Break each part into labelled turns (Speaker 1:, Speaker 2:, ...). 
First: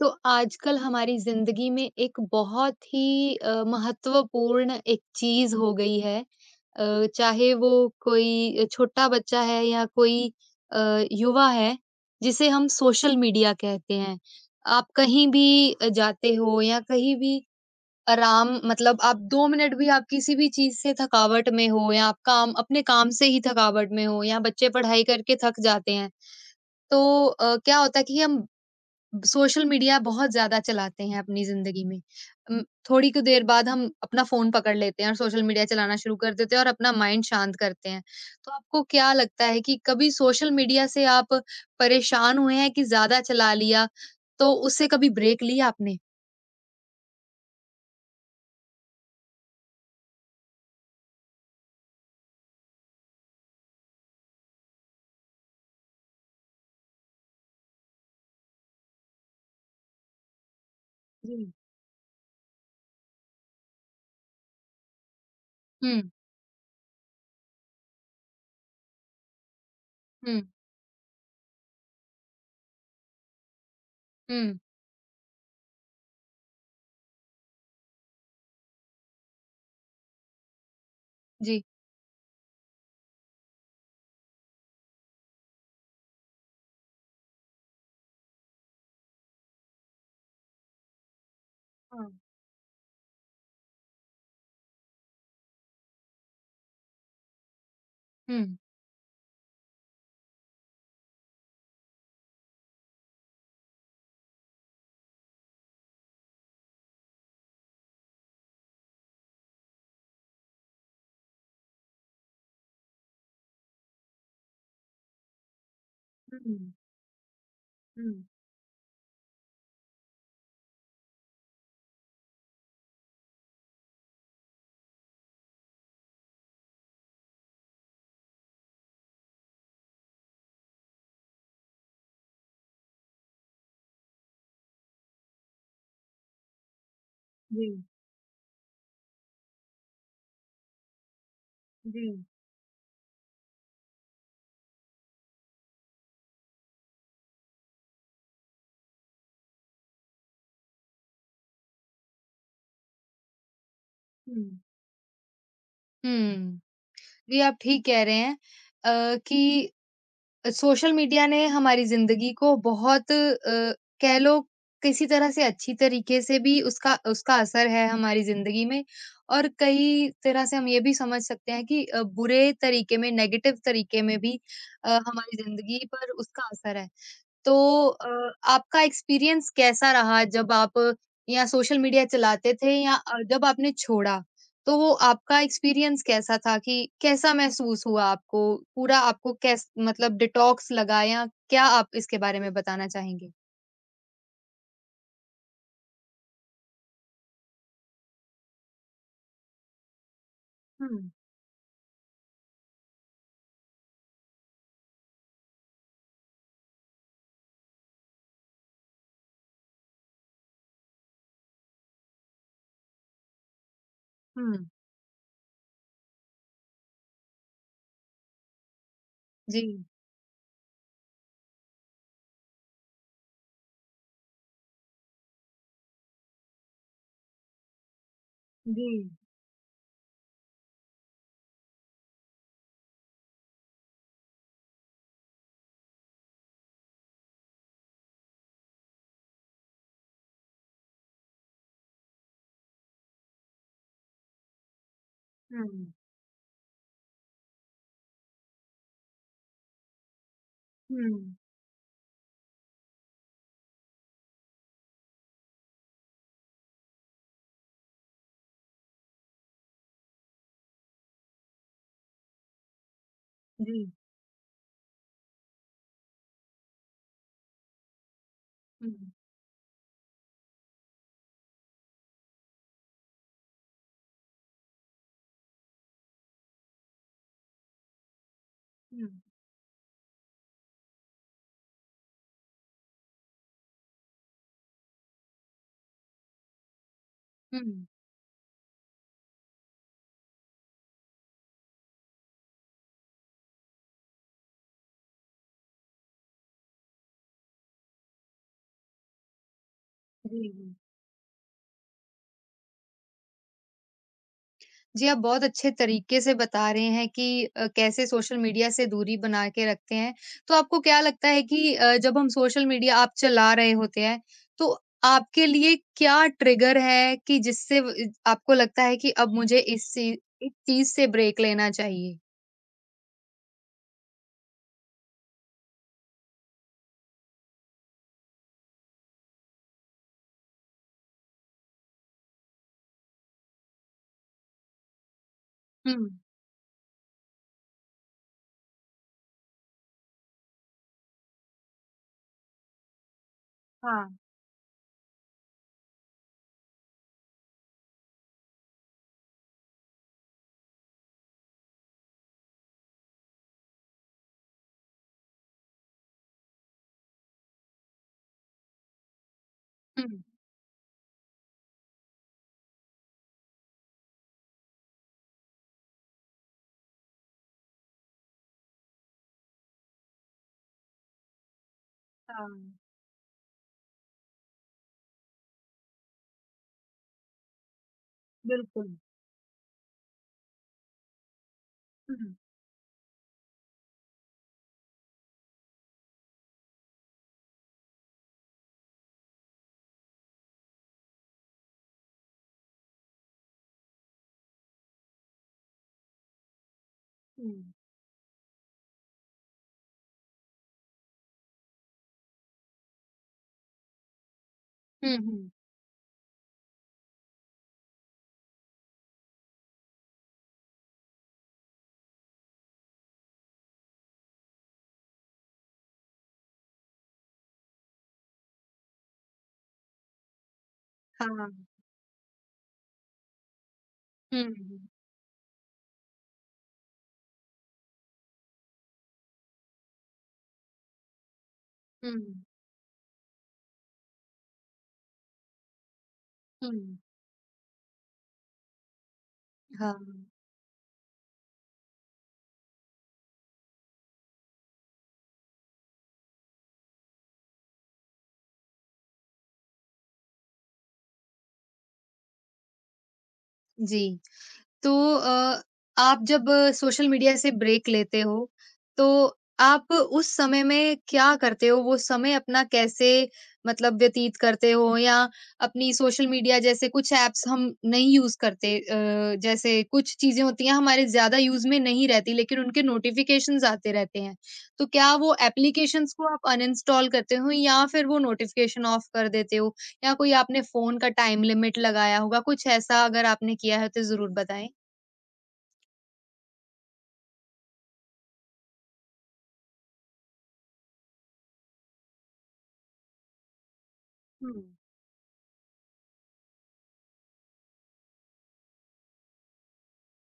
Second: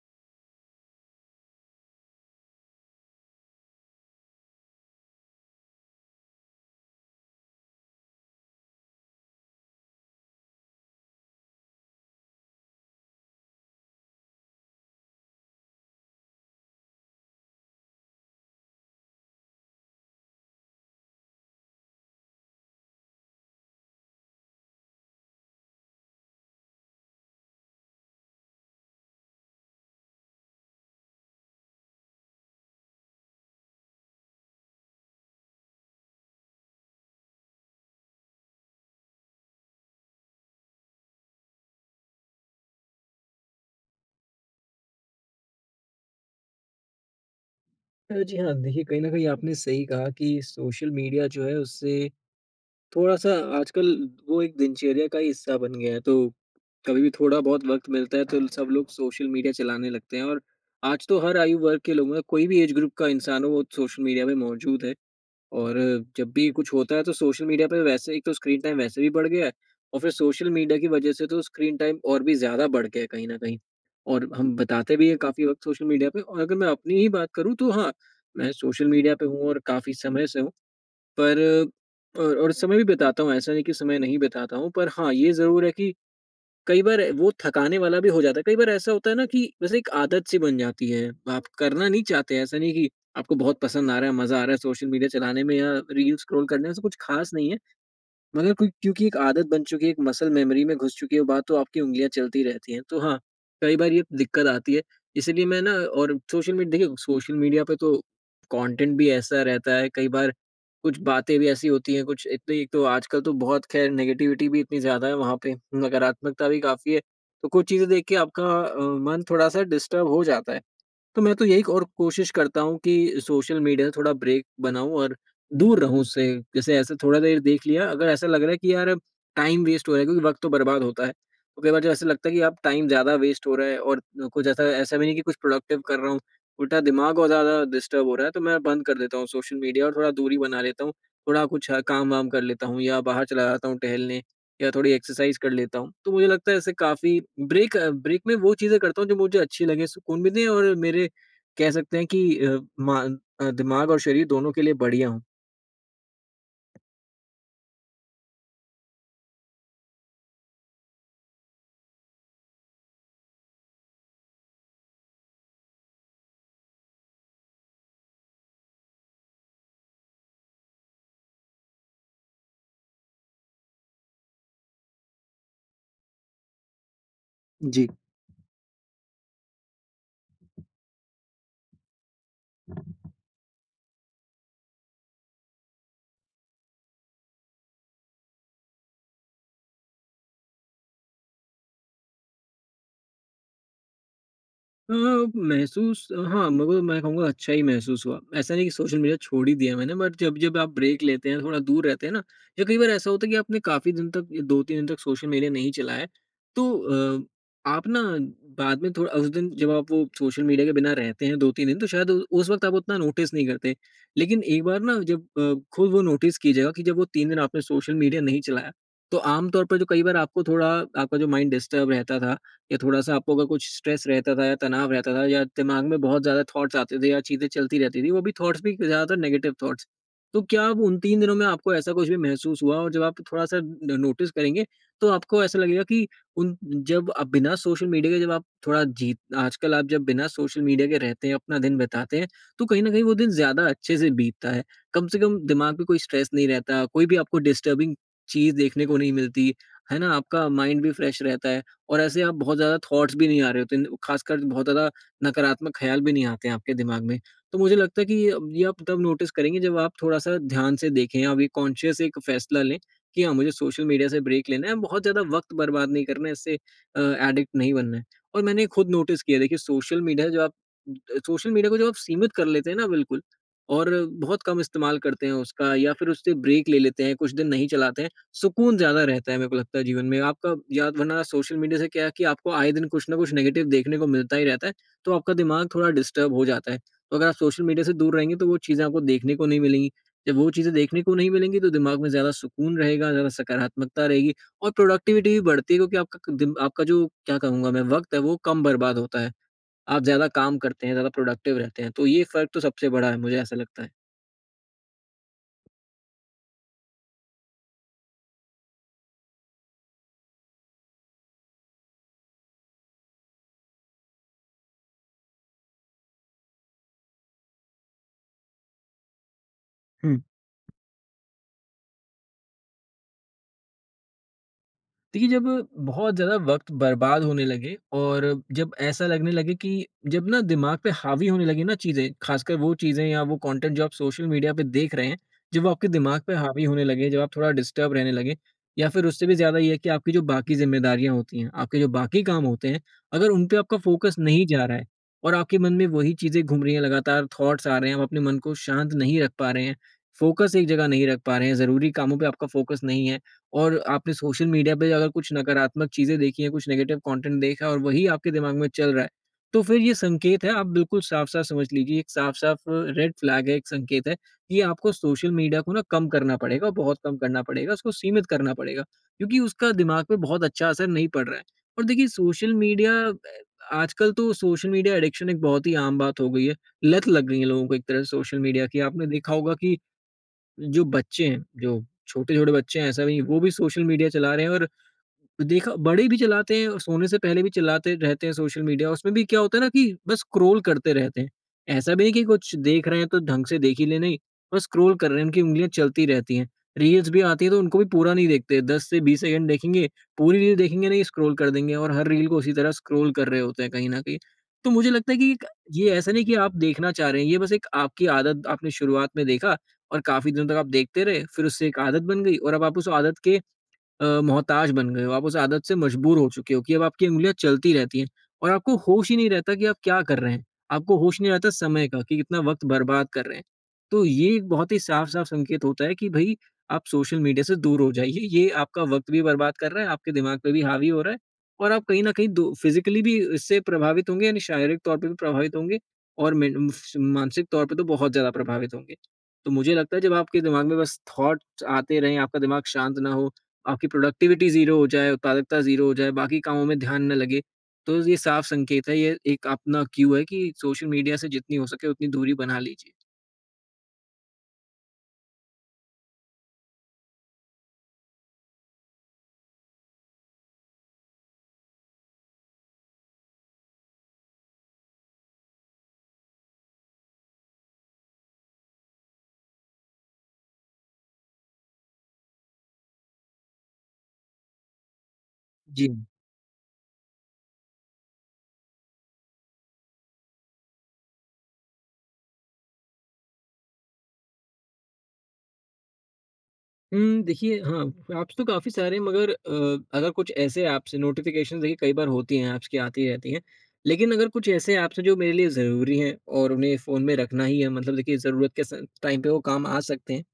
Speaker 1: तो आजकल हमारी ज़िंदगी में एक बहुत ही महत्वपूर्ण एक चीज़ हो गई है, चाहे वो कोई छोटा बच्चा है या कोई अ, युवा है जिसे हम सोशल मीडिया कहते हैं। आप कहीं भी जाते हो या कहीं भी आराम मतलब आप 2 मिनट भी आप किसी भी चीज़ से थकावट में हो या आप काम अपने काम से ही थकावट में हो या बच्चे पढ़ाई करके थक जाते हैं, तो क्या होता है कि हम सोशल मीडिया बहुत ज़्यादा चलाते हैं अपनी ज़िंदगी में। उम, थोड़ी कुछ देर बाद हम अपना फ़ोन पकड़ लेते हैं और सोशल मीडिया चलाना शुरू कर देते हैं और अपना माइंड शांत करते हैं। तो आपको क्या लगता है कि कभी सोशल मीडिया से आप परेशान हुए हैं कि ज़्यादा चला लिया, तो उससे कभी ब्रेक लिया आपने?
Speaker 2: जी हाँ, देखिए, कहीं न कहीं आपने सही कहा कि सोशल मीडिया जो है उससे थोड़ा-सा आजकल वो एक दिनचर्या का ही हिस्सा बन गया है। तो कभी भी थोड़ा बहुत वक़्त मिलता है तो सब लोग सोशल मीडिया चलाने लगते हैं, और आज तो हर
Speaker 1: जी।
Speaker 2: आयु वर्ग के लोग, कोई भी एज ग्रुप का इंसान हो, वो सोशल मीडिया पे मौजूद है। और
Speaker 1: हुँ,
Speaker 2: जब भी कुछ होता है तो सोशल मीडिया पे, वैसे एक तो स्क्रीन टाइम वैसे भी बढ़ गया है, और फिर
Speaker 1: हुँ,
Speaker 2: सोशल मीडिया की वजह से तो स्क्रीन टाइम और भी ज़्यादा बढ़ गया है कहीं न कहीं। और हम
Speaker 1: हुँ,
Speaker 2: बताते भी हैं काफ़ी वक़्त सोशल मीडिया पे, और अगर मैं अपनी ही बात करूँ तो हाँ, मैं सोशल मीडिया पे हूँ और काफ़ी समय से हूँ। पर
Speaker 1: जी।
Speaker 2: और समय भी बिताता हूँ, ऐसा नहीं कि समय नहीं बिताता हूँ, पर हाँ, ये ज़रूर है कि कई बार वो थकाने वाला भी हो जाता है। कई बार ऐसा होता है ना कि वैसे एक आदत सी बन जाती है, आप करना नहीं
Speaker 1: हाँ।
Speaker 2: चाहते हैं, ऐसा नहीं कि आपको बहुत पसंद आ रहा है, मज़ा आ रहा है सोशल मीडिया चलाने में या रील्स स्क्रॉल करने में, ऐसा कुछ ख़ास नहीं है। मगर
Speaker 1: हुँ।
Speaker 2: कोई, क्योंकि एक आदत बन चुकी है, एक मसल मेमोरी में घुस चुकी है वो बात, तो आपकी उँगलियाँ चलती रहती हैं। तो हाँ, कई बार ये दिक्कत आती है। इसीलिए मैं ना, और सोशल मीडिया देखिए, सोशल मीडिया पे तो कंटेंट भी ऐसा रहता है, कई बार कुछ बातें भी ऐसी होती हैं, कुछ इतनी, एक तो आजकल तो बहुत खैर नेगेटिविटी भी इतनी ज़्यादा है वहाँ पे, नकारात्मकता भी
Speaker 1: हुँ,
Speaker 2: काफ़ी है। तो कुछ चीज़ें देख
Speaker 1: हुँ,
Speaker 2: के आपका मन थोड़ा-सा डिस्टर्ब हो जाता है। तो मैं तो यही और कोशिश करता हूँ कि सोशल मीडिया से थोड़ा ब्रेक बनाऊँ और दूर रहूँ उससे। जैसे ऐसे थोड़ा देर देख लिया, अगर ऐसा लग रहा है कि यार, टाइम वेस्ट हो रहा है, क्योंकि वक़्त तो बर्बाद होता है। तो कई बार जब ऐसा लगता है कि अब टाइम ज़्यादा वेस्ट हो रहा है, और कुछ ऐसा ऐसा भी नहीं कि कुछ प्रोडक्टिव कर रहा हूँ, उल्टा दिमाग और ज़्यादा
Speaker 1: जी,
Speaker 2: डिस्टर्ब हो रहा है, तो मैं बंद कर देता हूँ सोशल मीडिया और थोड़ा दूरी बना लेता हूँ। थोड़ा कुछ
Speaker 1: जी,
Speaker 2: काम-वाम कर लेता हूँ या बाहर चला जाता हूँ टहलने। या थोड़ी एक्सरसाइज़ कर लेता हूँ। तो मुझे लगता है ऐसे काफ़ी ब्रेक, ब्रेक में वो चीज़ें करता हूँ जो मुझे अच्छी लगें, सुकून भी दें, और मेरे, कह सकते हैं कि दिमाग और शरीर
Speaker 1: हुँ।
Speaker 2: दोनों के लिए बढ़िया हों।
Speaker 1: हुँ। जी, आप ठीक कह रहे हैं कि सोशल मीडिया ने हमारी ज़िंदगी को बहुत कह लो किसी तरह से अच्छी तरीके से भी उसका उसका असर है हमारी ज़िंदगी में और कई तरह से हम ये भी समझ सकते हैं कि बुरे तरीके में, नेगेटिव तरीके में भी हमारी ज़िंदगी पर उसका असर है। तो
Speaker 2: जी।
Speaker 1: आपका एक्सपीरियंस कैसा रहा जब आप या सोशल मीडिया चलाते थे या जब आपने छोड़ा? तो वो आपका एक्सपीरियंस कैसा था कि कैसा महसूस हुआ आपको? पूरा आपको कैस मतलब डिटॉक्स लगा या क्या आप इसके बारे में बताना चाहेंगे?
Speaker 2: हाँ, महसूस हाँ, मगर मैं कहूँगा अच्छा ही महसूस हुआ। ऐसा नहीं कि सोशल मीडिया छोड़ ही दिया मैंने, बट जब-जब आप ब्रेक
Speaker 1: हुँ,
Speaker 2: लेते हैं, थोड़ा दूर रहते हैं ना, या कई बार ऐसा होता है कि आपने काफ़ी दिन तक, 2-3 दिन तक सोशल मीडिया नहीं चलाया है, तो आप ना, बाद में थोड़ा उस दिन जब आप वो सोशल मीडिया के बिना रहते हैं 2-3 दिन, तो शायद उ उस वक़्त आप उतना नोटिस नहीं करते। लेकिन एक
Speaker 1: हुँ,
Speaker 2: बार ना, जब खुद वो नोटिस कीजिएगा कि जब वो 3 दिन आपने सोशल मीडिया नहीं चलाया, तो आम तौर
Speaker 1: जी,
Speaker 2: पर जो कई बार आपको थोड़ा, आपका जो माइंड डिस्टर्ब रहता था, या थोड़ा-सा आपको अगर कुछ स्ट्रेस रहता था, या तनाव रहता था, या दिमाग में बहुत ज़्यादा थॉट्स आते थे या चीज़ें चलती रहती थी, वो भी थॉट्स भी
Speaker 1: जी,
Speaker 2: ज़्यादातर नेगेटिव थॉट्स। तो क्या वो उन 3 दिनों में आपको ऐसा कुछ भी महसूस हुआ, और जब आप थोड़ा-सा न नोटिस करेंगे, तो आपको ऐसा लगेगा कि उन, जब आप बिना सोशल मीडिया के, जब आप थोड़ा जी, आजकल आप जब बिना सोशल मीडिया के रहते हैं, अपना दिन बिताते हैं, तो कहीं न कहीं वो दिन ज़्यादा अच्छे से बीतता है। कम से कम दिमाग
Speaker 1: हुँ,
Speaker 2: पे कोई स्ट्रेस नहीं रहता, कोई भी आपको डिस्टर्बिंग चीज़ देखने को नहीं मिलती, है ना? आपका माइंड भी फ्रेश
Speaker 1: हुँ,
Speaker 2: रहता है। और ऐसे आप, बहुत ज़्यादा थॉट्स भी नहीं आ रहे होते हैं, खासकर बहुत ज़्यादा नकारात्मक ख़्याल भी नहीं आते हैं आपके दिमाग में। तो मुझे लगता है कि ये ये आप तब नोटिस करेंगे जब आप थोड़ा-सा ध्यान से देखें, आप ये कॉन्शियस एक फ़ैसला लें कि हाँ, मुझे सोशल
Speaker 1: जी,
Speaker 2: मीडिया से ब्रेक लेना है, बहुत ज़्यादा वक़्त बर्बाद नहीं करना है, इससे अ, एडिक्ट नहीं बनना है। और मैंने
Speaker 1: हुँ,
Speaker 2: खुद नोटिस किया है, देखिए सोशल मीडिया जो आप, सोशल मीडिया को जब आप सीमित कर लेते हैं ना बिल्कुल, और बहुत कम इस्तेमाल करते हैं उसका, या फिर उससे ब्रेक ले लेते हैं, कुछ दिन नहीं चलाते हैं। सुकून ज़्यादा रहता है मेरे को लगता है जीवन में, आपका। या वरना सोशल मीडिया से क्या है कि आपको आए दिन कुछ न कुछ नेगेटिव देखने को मिलता ही रहता है, तो आपका दिमाग थोड़ा डिस्टर्ब हो जाता है। तो अगर आप
Speaker 1: हुँ,
Speaker 2: सोशल मीडिया से दूर रहेंगे तो वो चीज़ें आपको देखने को नहीं मिलेंगी। जब वो चीज़ें देखने को नहीं मिलेंगी तो दिमाग में ज़्यादा सुकून रहेगा, ज़्यादा सकारात्मकता रहेगी और प्रोडक्टिविटी भी बढ़ती है, क्योंकि आपका क, दिन आपका जो, क्या कहूँगा मैं, वक़्त है वो कम बर्बाद होता है। आप ज़्यादा
Speaker 1: जी,
Speaker 2: काम
Speaker 1: जी।
Speaker 2: करते हैं, ज़्यादा प्रोडक्टिव रहते हैं। तो ये फ़र्क तो सबसे बड़ा है, मुझे ऐसा लगता
Speaker 1: जी, आप बहुत अच्छे तरीके से बता रहे हैं कि कैसे सोशल मीडिया से दूरी बना के रखते हैं। तो आपको क्या लगता है कि जब हम सोशल मीडिया आप चला रहे होते हैं, तो आपके लिए क्या ट्रिगर है कि जिससे व इ आपको लगता है कि अब मुझे
Speaker 2: है।
Speaker 1: इस चीज़ से ब्रेक लेना चाहिए?
Speaker 2: देखिए, जब बहुत ज़्यादा वक़्त बर्बाद होने लगे, और जब ऐसा लगने लगे कि जब ना दिमाग पे हावी होने लगी ना चीज़ें, ख़ासकर वो चीज़ें या वो कंटेंट जो आप सोशल मीडिया पे देख रहे हैं, जब वो आपके
Speaker 1: हुँ,
Speaker 2: दिमाग पे हावी होने लगे, जब आप थोड़ा डिस्टर्ब रहने लगे, या फिर उससे भी ज़्यादा ये है कि आपकी जो बाकी ज़िम्मेदारियाँ होती हैं, आपके जो बाकी काम होते हैं, अगर उन पे आपका
Speaker 1: हाँ,
Speaker 2: फ़ोकस नहीं जा रहा है, और आपके मन में वही चीज़ें घूम रही हैं, लगातार थॉट्स आ रहे हैं, आप अपने मन को शांत नहीं रख पा रहे हैं, फ़ोकस एक जगह नहीं रख पा रहे हैं, ज़रूरी कामों पे आपका फ़ोकस नहीं है, और आपने सोशल मीडिया पे अगर कुछ नकारात्मक चीज़ें देखी हैं, कुछ नेगेटिव कंटेंट देखा है और वही आपके दिमाग में चल रहा है, तो फिर ये
Speaker 1: हुँ।
Speaker 2: संकेत है। आप बिल्कुल साफ-साफ समझ लीजिए, एक साफ-साफ रेड फ्लैग है, एक संकेत है कि आपको सोशल मीडिया को ना कम करना पड़ेगा, और बहुत कम करना पड़ेगा, उसको सीमित करना पड़ेगा, क्योंकि उसका दिमाग पे बहुत अच्छा असर नहीं पड़ रहा है। और देखिए
Speaker 1: हाँ,
Speaker 2: सोशल मीडिया, आजकल तो सोशल मीडिया एडिक्शन एक बहुत ही आम बात हो गई है, लत लग गई है लोगों को एक तरह से सोशल मीडिया की।
Speaker 1: बिल्कुल।
Speaker 2: आपने देखा होगा कि जो बच्चे हैं, जो
Speaker 1: हुँ, हुँ,
Speaker 2: छोटे-छोटे बच्चे हैं ऐसा भी, वो भी सोशल मीडिया चला रहे हैं, और देखा बड़े भी चलाते हैं, और सोने से पहले भी चलाते रहते हैं सोशल मीडिया। उसमें भी क्या होता है ना कि बस स्क्रॉल करते रहते हैं। ऐसा भी नहीं कि कुछ देख रहे हैं तो ढंग से देख ही ले, नहीं। बस स्क्रॉल कर रहे हैं, उनकी उँगलियाँ चलती रहती हैं। रील्स भी आती
Speaker 1: हुँ,
Speaker 2: हैं तो उनको भी पूरा नहीं देखते, 10 से 20 सेकंड देखेंगे, पूरी रील देखेंगे नहीं, स्क्रॉल कर देंगे, और हर रील को उसी तरह स्क्रॉल कर रहे होते हैं कहीं न कहीं। तो मुझे लगता है कि एक,
Speaker 1: हुँ।
Speaker 2: ये ऐसा नहीं कि आप देखना चाह रहे हैं, ये बस एक आपकी आदत, आपने शुरुआत में देखा और काफ़ी दिनों तक आप देखते रहे, फिर उससे एक आदत बन गई, और अब आप उस आदत के मोहताज बन गए हो, आप उस आदत से मजबूर हो चुके हो कि अब आपकी उँगलियाँ चलती रहती हैं और आपको होश ही नहीं रहता कि आप क्या कर रहे हैं। आपको होश नहीं
Speaker 1: हुँ, हाँ,
Speaker 2: रहता समय का कि कितना वक़्त बर्बाद कर रहे हैं। तो ये
Speaker 1: हुँ,
Speaker 2: एक बहुत ही
Speaker 1: हुँ।
Speaker 2: साफ-साफ संकेत होता है कि भई, आप सोशल मीडिया से दूर हो जाइए। ये आपका वक़्त भी बर्बाद कर रहा है, आपके दिमाग पे भी हावी हो रहा है, और आप कहीं न
Speaker 1: हुँ,
Speaker 2: कहीं दो फिज़िकली भी इससे प्रभावित होंगे, यानी शारीरिक तौर पे भी प्रभावित होंगे, और में
Speaker 1: हुँ।
Speaker 2: मानसिक तौर पे तो बहुत ज़्यादा प्रभावित होंगे। तो मुझे
Speaker 1: हाँ,
Speaker 2: लगता है जब आपके दिमाग में बस थॉट्स आते रहें, आपका दिमाग शांत ना हो, आपकी प्रोडक्टिविटी ज़ीरो हो जाए, उत्पादकता ज़ीरो हो जाए, बाकी कामों में ध्यान ना लगे, तो ये साफ संकेत है, ये एक अपना क्यू है कि सोशल मीडिया से जितनी हो सके उतनी दूरी बना लीजिए।
Speaker 1: जी। तो आप जब सोशल मीडिया से ब्रेक लेते हो, तो आप उस समय में क्या करते हो? वो समय अपना कैसे मतलब व्यतीत करते हो? या अपनी सोशल मीडिया जैसे कुछ ऐप्स हम नहीं यूज़ करते, जैसे कुछ चीज़ें होती हैं हमारे ज़्यादा यूज़ में नहीं रहती लेकिन उनके नोटिफ़िकेशंस आते रहते हैं। तो क्या वो
Speaker 2: जी।
Speaker 1: एप्लीकेशंस को आप अनइंस्टॉल करते हो या फिर वो नोटिफ़िकेशन ऑफ कर देते हो? या कोई आपने फ़ोन का टाइम लिमिट लगाया होगा? कुछ ऐसा अगर आपने किया है तो ज़रूर बताएँ।
Speaker 2: देखिए हाँ, ऐप्स तो काफ़ी सारे हैं, मगर अगर कुछ ऐसे ऐप्स हैं, नोटिफ़िकेशंस देखिए कई बार होती हैं, ऐप्स की आती रहती हैं। लेकिन अगर कुछ
Speaker 1: हुँ,
Speaker 2: ऐसे ऐप्स हैं जो मेरे लिए ज़रूरी हैं और उन्हें फ़ोन में रखना ही है, मतलब देखिए ज़रूरत के स टाइम पे वो काम आ सकते हैं।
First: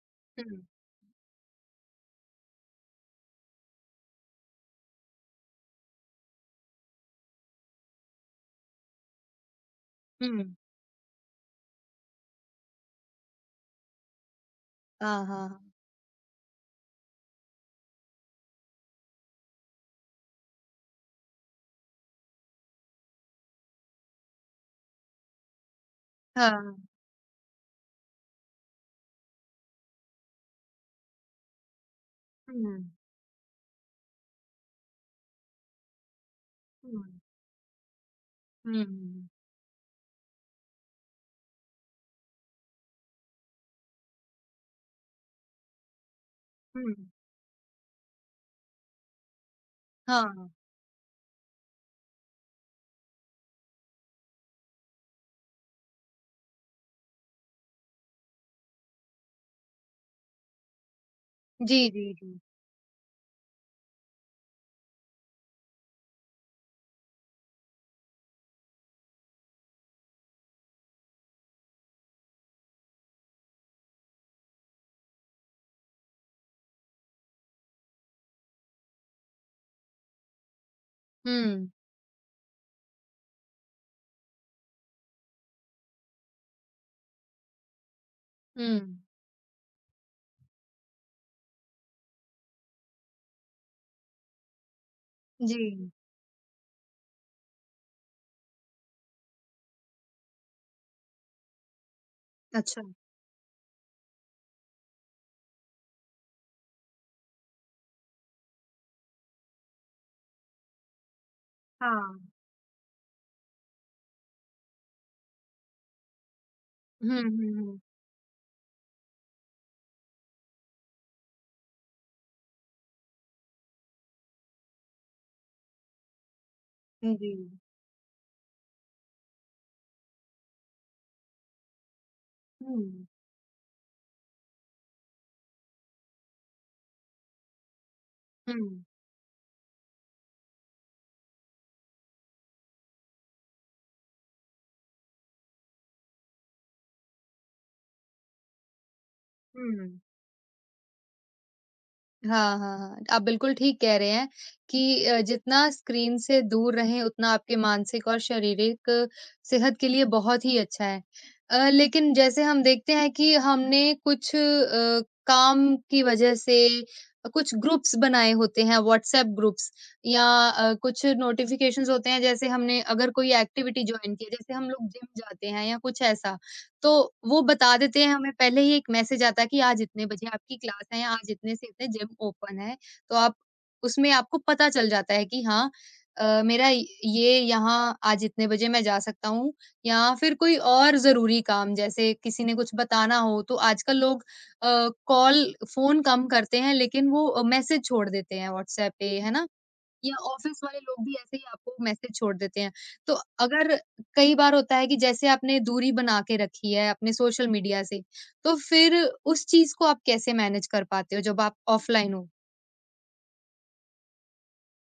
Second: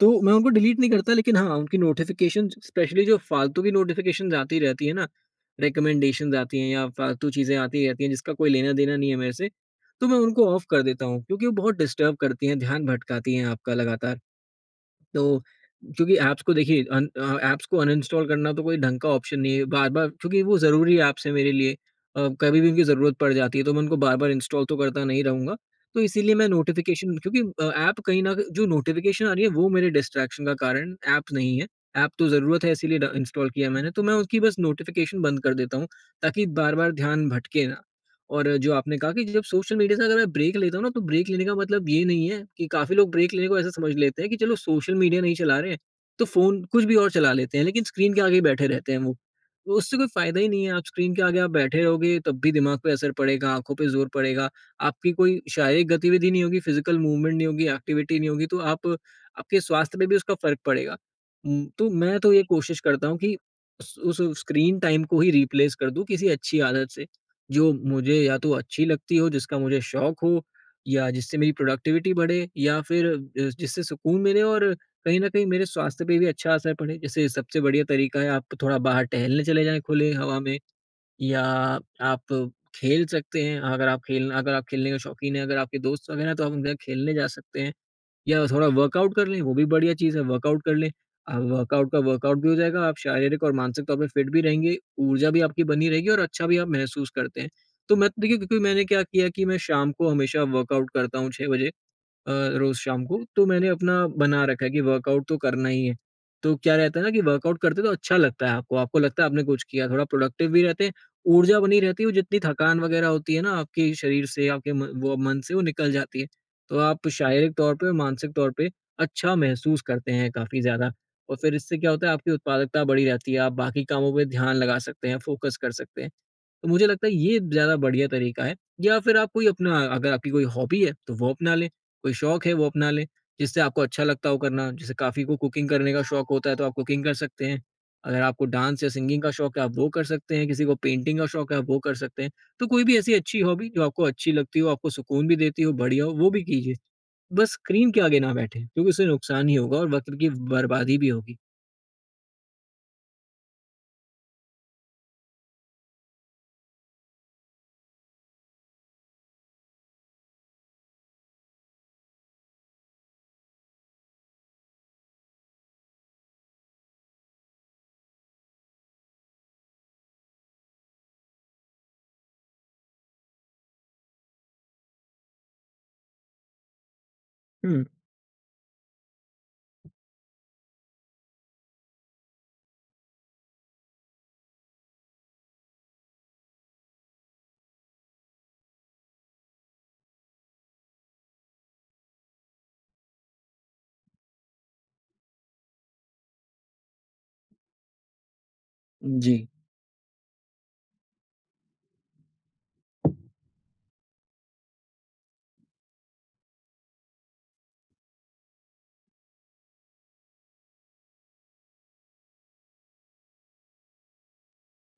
Speaker 2: तो मैं उनको
Speaker 1: हुँ,
Speaker 2: डिलीट नहीं करता, लेकिन हाँ, उनकी नोटिफ़िकेशंस स्पेशली जो फ़ालतू की नोटिफ़िकेशंस आती रहती है ना, रिकमेंडेशंस आती हैं या फ़ालतू चीज़ें आती रहती हैं जिसका कोई लेना-देना नहीं है मेरे से। तो मैं
Speaker 1: हुँ।
Speaker 2: उनको ऑफ कर देता हूँ क्योंकि वो बहुत डिस्टर्ब करती हैं, ध्यान भटकाती हैं आपका लगातार।
Speaker 1: हाँ,
Speaker 2: तो
Speaker 1: हाँ।
Speaker 2: क्योंकि ऐप्स को देखिए, ऐप्स को अनइंस्टॉल करना तो कोई ढंग का ऑप्शन नहीं है। बार-बार क्योंकि वो ज़रूरी ऐप्स हैं मेरे लिए, कभी भी उनकी ज़रूरत पड़ जाती है, तो मैं उनको बार-बार इंस्टॉल तो करता नहीं रहूँगा। तो इसीलिए मैं
Speaker 1: हाँ,
Speaker 2: नोटिफ़िकेशन, क्योंकि ऐप कहीं न, जो नोटिफ़िकेशन आ रही है, वो मेरे डिस्ट्रैक्शन का कारण ऐप नहीं है। ऐप तो ज़रूरत
Speaker 1: हुँ,
Speaker 2: है, इसीलिए ड इंस्टॉल किया मैंने, तो मैं उसकी बस नोटिफ़िकेशन बंद कर देता हूँ, ताकि बार-बार
Speaker 1: हुँ,
Speaker 2: ध्यान भटके ना। और जो
Speaker 1: हुँ,
Speaker 2: आपने कहा कि जब सोशल मीडिया से अगर मैं ब्रेक लेता हूँ ना, तो ब्रेक लेने का मतलब ये नहीं है कि काफ़ी लोग ब्रेक लेने को ऐसा समझ लेते हैं कि चलो सोशल मीडिया नहीं चला रहे हैं, तो फ़ोन कुछ
Speaker 1: हुँ,
Speaker 2: भी और चला लेते हैं, लेकिन स्क्रीन के आगे ही बैठे रहते हैं वो। तो उससे कोई फ़ायदा ही
Speaker 1: हाँ।
Speaker 2: नहीं है, आप स्क्रीन के आगे आप बैठे रहोगे, तब भी दिमाग पे असर पड़ेगा, आँखों पे ज़ोर पड़ेगा, आपकी कोई शारीरिक गतिविधि नहीं होगी, फ़िज़िकल मूवमेंट नहीं होगी, एक्टिविटी नहीं होगी, तो आप आपके स्वास्थ्य पे भी उसका फ़र्क पड़ेगा।
Speaker 1: जी,
Speaker 2: तो
Speaker 1: जी,
Speaker 2: मैं तो
Speaker 1: जी।
Speaker 2: ये कोशिश करता हूँ कि उस स्क्रीन टाइम को ही रिप्लेस कर दूँ किसी अच्छी आदत से। जो मुझे या तो अच्छी लगती हो, जिसका मुझे शौक हो, या जिससे मेरी प्रोडक्टिविटी बढ़े, या फिर जिससे सुकून मिले, और कहीं न कहीं मेरे स्वास्थ्य पे भी अच्छा असर पड़े। जैसे सबसे बढ़िया तरीका है, आप थोड़ा बाहर टहलने चले जाएँ खुले हवा में, या
Speaker 1: हुँ,
Speaker 2: आप खेल सकते हैं। अगर आप खेलने के शौकीन हैं, अगर आपके दोस्त वगैरह हैं तो आप उनके साथ खेलने जा सकते हैं। या थोड़ा
Speaker 1: हुँ,
Speaker 2: वर्कआउट कर लें, वो भी बढ़िया चीज़ है, वर्कआउट कर लें। वर्कआउट का वर्कआउट भी हो जाएगा, आप शारीरिक और मानसिक तौर पे फिट भी रहेंगे, ऊर्जा भी
Speaker 1: जी।
Speaker 2: आपकी बनी रहेगी और अच्छा भी आप महसूस करते हैं। तो मैं तो देखिए, क्योंकि मैंने क्या किया कि मैं शाम को हमेशा वर्कआउट करता हूँ 6 बजे। अ, रोज़
Speaker 1: अच्छा,
Speaker 2: शाम को, तो मैंने अपना बना रखा है कि वर्कआउट तो करना ही है। तो क्या रहता है ना कि वर्कआउट करते तो अच्छा लगता है आपको, आपको लगता है आपने कुछ किया, थोड़ा प्रोडक्टिव भी रहते हैं, ऊर्जा बनी रहती है, वो
Speaker 1: हाँ।
Speaker 2: जितनी थकान वगैरह होती है ना आपके शरीर से, आपके म वो मन से वो निकल जाती है। तो आप
Speaker 1: हुँ, हुँ,
Speaker 2: शारीरिक तौर
Speaker 1: हुँ।
Speaker 2: पे और मानसिक तौर पे अच्छा महसूस करते हैं काफ़ी ज़्यादा, और फिर इससे क्या होता है, आपकी उत्पादकता बढ़ी रहती है, आप बाकी कामों पे ध्यान लगा सकते हैं, फ़ोकस कर सकते हैं। तो मुझे लगता है
Speaker 1: जी।
Speaker 2: ये ज़्यादा बढ़िया तरीका है, या फिर आप कोई अपना अगर आपकी कोई हॉबी है, तो वो अपना लें। कोई शौक है वो अपना
Speaker 1: हुँ,
Speaker 2: लें, जिससे आपको अच्छा लगता हो करना। जैसे काफ़ी को कुकिंग करने का शौक होता है, तो आप कुकिंग कर सकते हैं। अगर आपको
Speaker 1: हुँ,
Speaker 2: डांस या सिंगिंग का शौक है, आप वो कर सकते हैं, किसी को पेंटिंग का शौक है, आप वो कर सकते हैं। तो कोई भी ऐसी अच्छी हॉबी जो आपको अच्छी लगती हो, आपको सुकून भी देती हो, बढ़िया हो, वो भी कीजिए। बस स्क्रीन के आगे ना बैठें, क्योंकि उससे नुकसान ही होगा
Speaker 1: हुँ।
Speaker 2: और वक़्त की बर्बादी भी होगी।
Speaker 1: हाँ, हाँ, हाँ। हाँ। आप बिल्कुल ठीक कह रहे हैं कि जितना स्क्रीन से दूर रहें उतना आपके मानसिक और शारीरिक सेहत के लिए बहुत ही अच्छा है। लेकिन जैसे हम देखते हैं कि हमने कुछ काम की वजह से कुछ ग्रुप्स बनाए होते हैं व्हाट्सएप ग्रुप्स या कुछ नोटिफ़िकेशंस होते हैं जैसे हमने अगर कोई एक्टिविटी जॉइन की है, जैसे हम लोग जिम जाते हैं या कुछ ऐसा। तो वो बता
Speaker 2: हुँ,
Speaker 1: देते हैं हमें पहले ही एक मैसेज आता है कि आज इतने बजे आपकी क्लास है, या आज इतने से इतने जिम ओपन है। तो आप उसमें आपको पता चल जाता है कि हाँ, मेरा ये यहाँ आज इतने बजे मैं जा सकता हूँ या फिर कोई और ज़रूरी काम जैसे किसी ने कुछ बताना हो तो आजकल लोग कॉल फ़ोन कम करते हैं लेकिन वो मैसेज छोड़ देते हैं व्हाट्सएप पे, है
Speaker 2: जी।
Speaker 1: ना? या ऑफिस वाले लोग भी ऐसे ही आपको मैसेज छोड़ देते हैं। तो अगर कई बार होता है कि जैसे आपने दूरी बना के रखी है अपने सोशल मीडिया से, तो फिर उस चीज़ को आप कैसे मैनेज कर पाते हो जब आप ऑफलाइन हो?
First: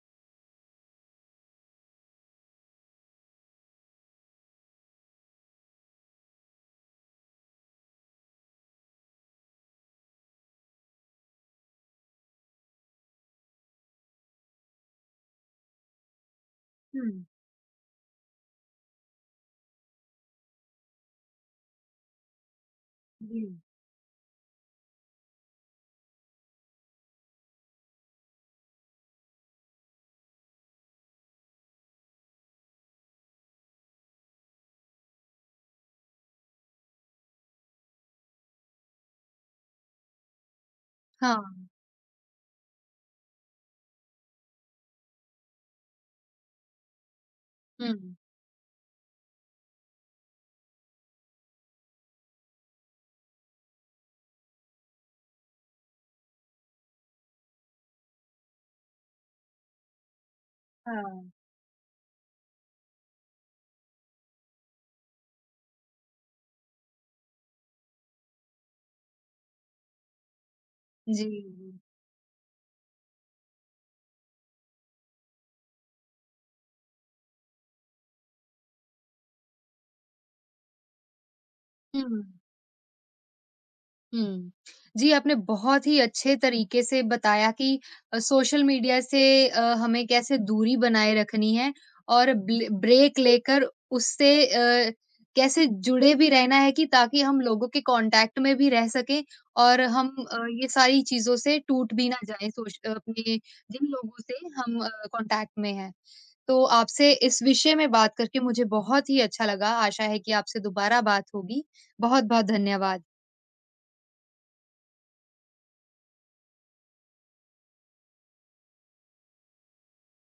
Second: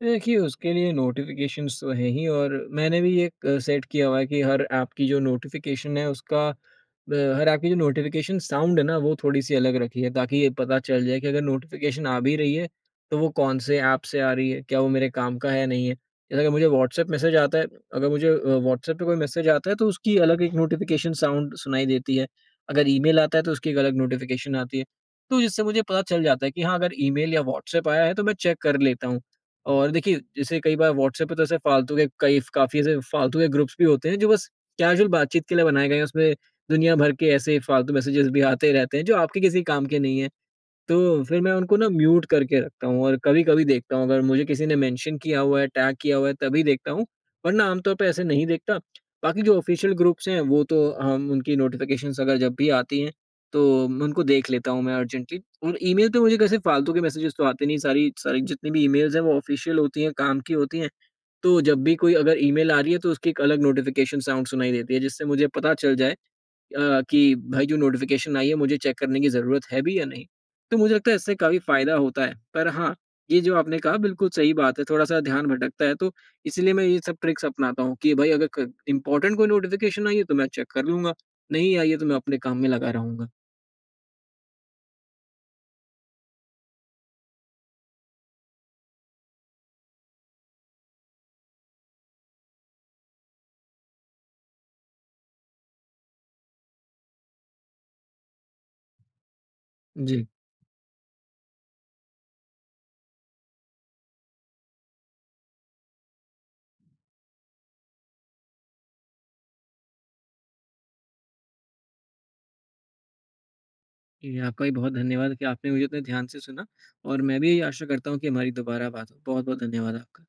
Speaker 2: देखिए, उसके लिए नोटिफ़िकेशंस तो हैं ही, और मैंने भी ये एक सेट किया हुआ है कि हर ऐप की जो नोटिफ़िकेशन है उसका, हर ऐप की जो नोटिफ़िकेशन साउंड है ना, वो थोड़ी-सी अलग रखी है, ताकि ये पता चल जाए कि अगर नोटिफ़िकेशन आ भी रही है, तो वो कौन-से ऐप से आ रही है, क्या वो मेरे काम का है या नहीं है। जैसे अगर मुझे व्हाट्सएप
Speaker 1: हुँ,
Speaker 2: मैसेज आता है अगर मुझे व्हाट्सएप पे कोई मैसेज आता है, तो उसकी अलग एक नोटिफ़िकेशन साउंड सुनाई देती है। अगर ईमेल आता है तो
Speaker 1: जी।
Speaker 2: उसकी एक अलग नोटिफ़िकेशन आती है। तो जिससे मुझे पता चल जाता है कि हाँ, अगर ईमेल या व्हाट्सएप आया है तो मैं चेक कर लेता हूँ। और देखिए, जैसे कई बार व्हाट्सऐप पे तो ऐसे फालतू के कई काफ़ी ऐसे फालतू के ग्रुप्स भी होते हैं जो बस कैजुअल बातचीत के लिए बनाए गए हैं। उसमें दुनिया भर के ऐसे फालतू मैसेजेस भी आते रहते हैं जो आपके किसी काम के नहीं है। तो फिर मैं
Speaker 1: हाँ।
Speaker 2: उनको ना म्यूट करके रखता हूँ, और कभी-कभी देखता हूँ, अगर मुझे किसी ने मेंशन किया हुआ है, टैग किया हुआ है, तभी देखता हूँ, वरना आमतौर पे
Speaker 1: हुँ।
Speaker 2: ऐसे नहीं देखता। बाकी जो ऑफ़िशियल ग्रुप्स हैं, वो तो हम उनकी नोटिफ़िकेशंस अगर जब भी आती हैं, तो मैं उनको देख लेता हूँ, मैं अर्जेंटली। और ईमेल पे मुझे कैसे फालतू के मैसेजेस तो आते नहीं, सारी सारी जितनी भी ईमेल्स हैं वो ऑफ़िशियल होती हैं, काम की होती हैं।
Speaker 1: हाँ।
Speaker 2: तो जब भी कोई अगर ईमेल आ रही है, तो उसकी एक अलग नोटिफ़िकेशन साउंड सुनाई देती है, जिससे मुझे पता चल जाए कि भाई जो नोटिफ़िकेशन आई है, मुझे चेक करने की ज़रूरत है भी या नहीं? तो मुझे लगता है
Speaker 1: जी,
Speaker 2: इससे काफ़ी
Speaker 1: जी।
Speaker 2: फ़ायदा होता है। पर हाँ, ये जो आपने कहा बिल्कुल सही बात है, थोड़ा-सा ध्यान भटकता है, तो इसीलिए मैं ये सब ट्रिक्स अपनाता हूँ कि भाई, अगर क इम्पोर्टेंट कोई नोटिफ़िकेशन आई है तो मैं चेक कर लूँगा, नहीं आई है तो
Speaker 1: हुँ।
Speaker 2: मैं अपने काम में लगा रहूँगा।
Speaker 1: हुँ। जी, आपने बहुत ही अच्छे तरीके से बताया कि सोशल मीडिया से हमें कैसे दूरी बनाए रखनी है और ब्ले ब्रेक लेकर उससे कैसे जुड़े भी रहना है कि ताकि हम लोगों के कॉन्टैक्ट में भी रह सकें और हम
Speaker 2: जी।
Speaker 1: ये सारी चीज़ों से टूट भी ना जाएँ, अपने जिन लोगों से हम कॉन्टैक्ट में हैं। तो आपसे इस विषय में बात करके मुझे बहुत ही अच्छा लगा। आशा है कि आपसे दोबारा बात होगी। बहुत-बहुत धन्यवाद।
Speaker 2: जी, आपका भी बहुत धन्यवाद कि आपने मुझे इतने ध्यान से सुना, और मैं भी यही आशा करता हूँ कि हमारी दोबारा बात हो। बहुत-बहुत धन्यवाद आपका।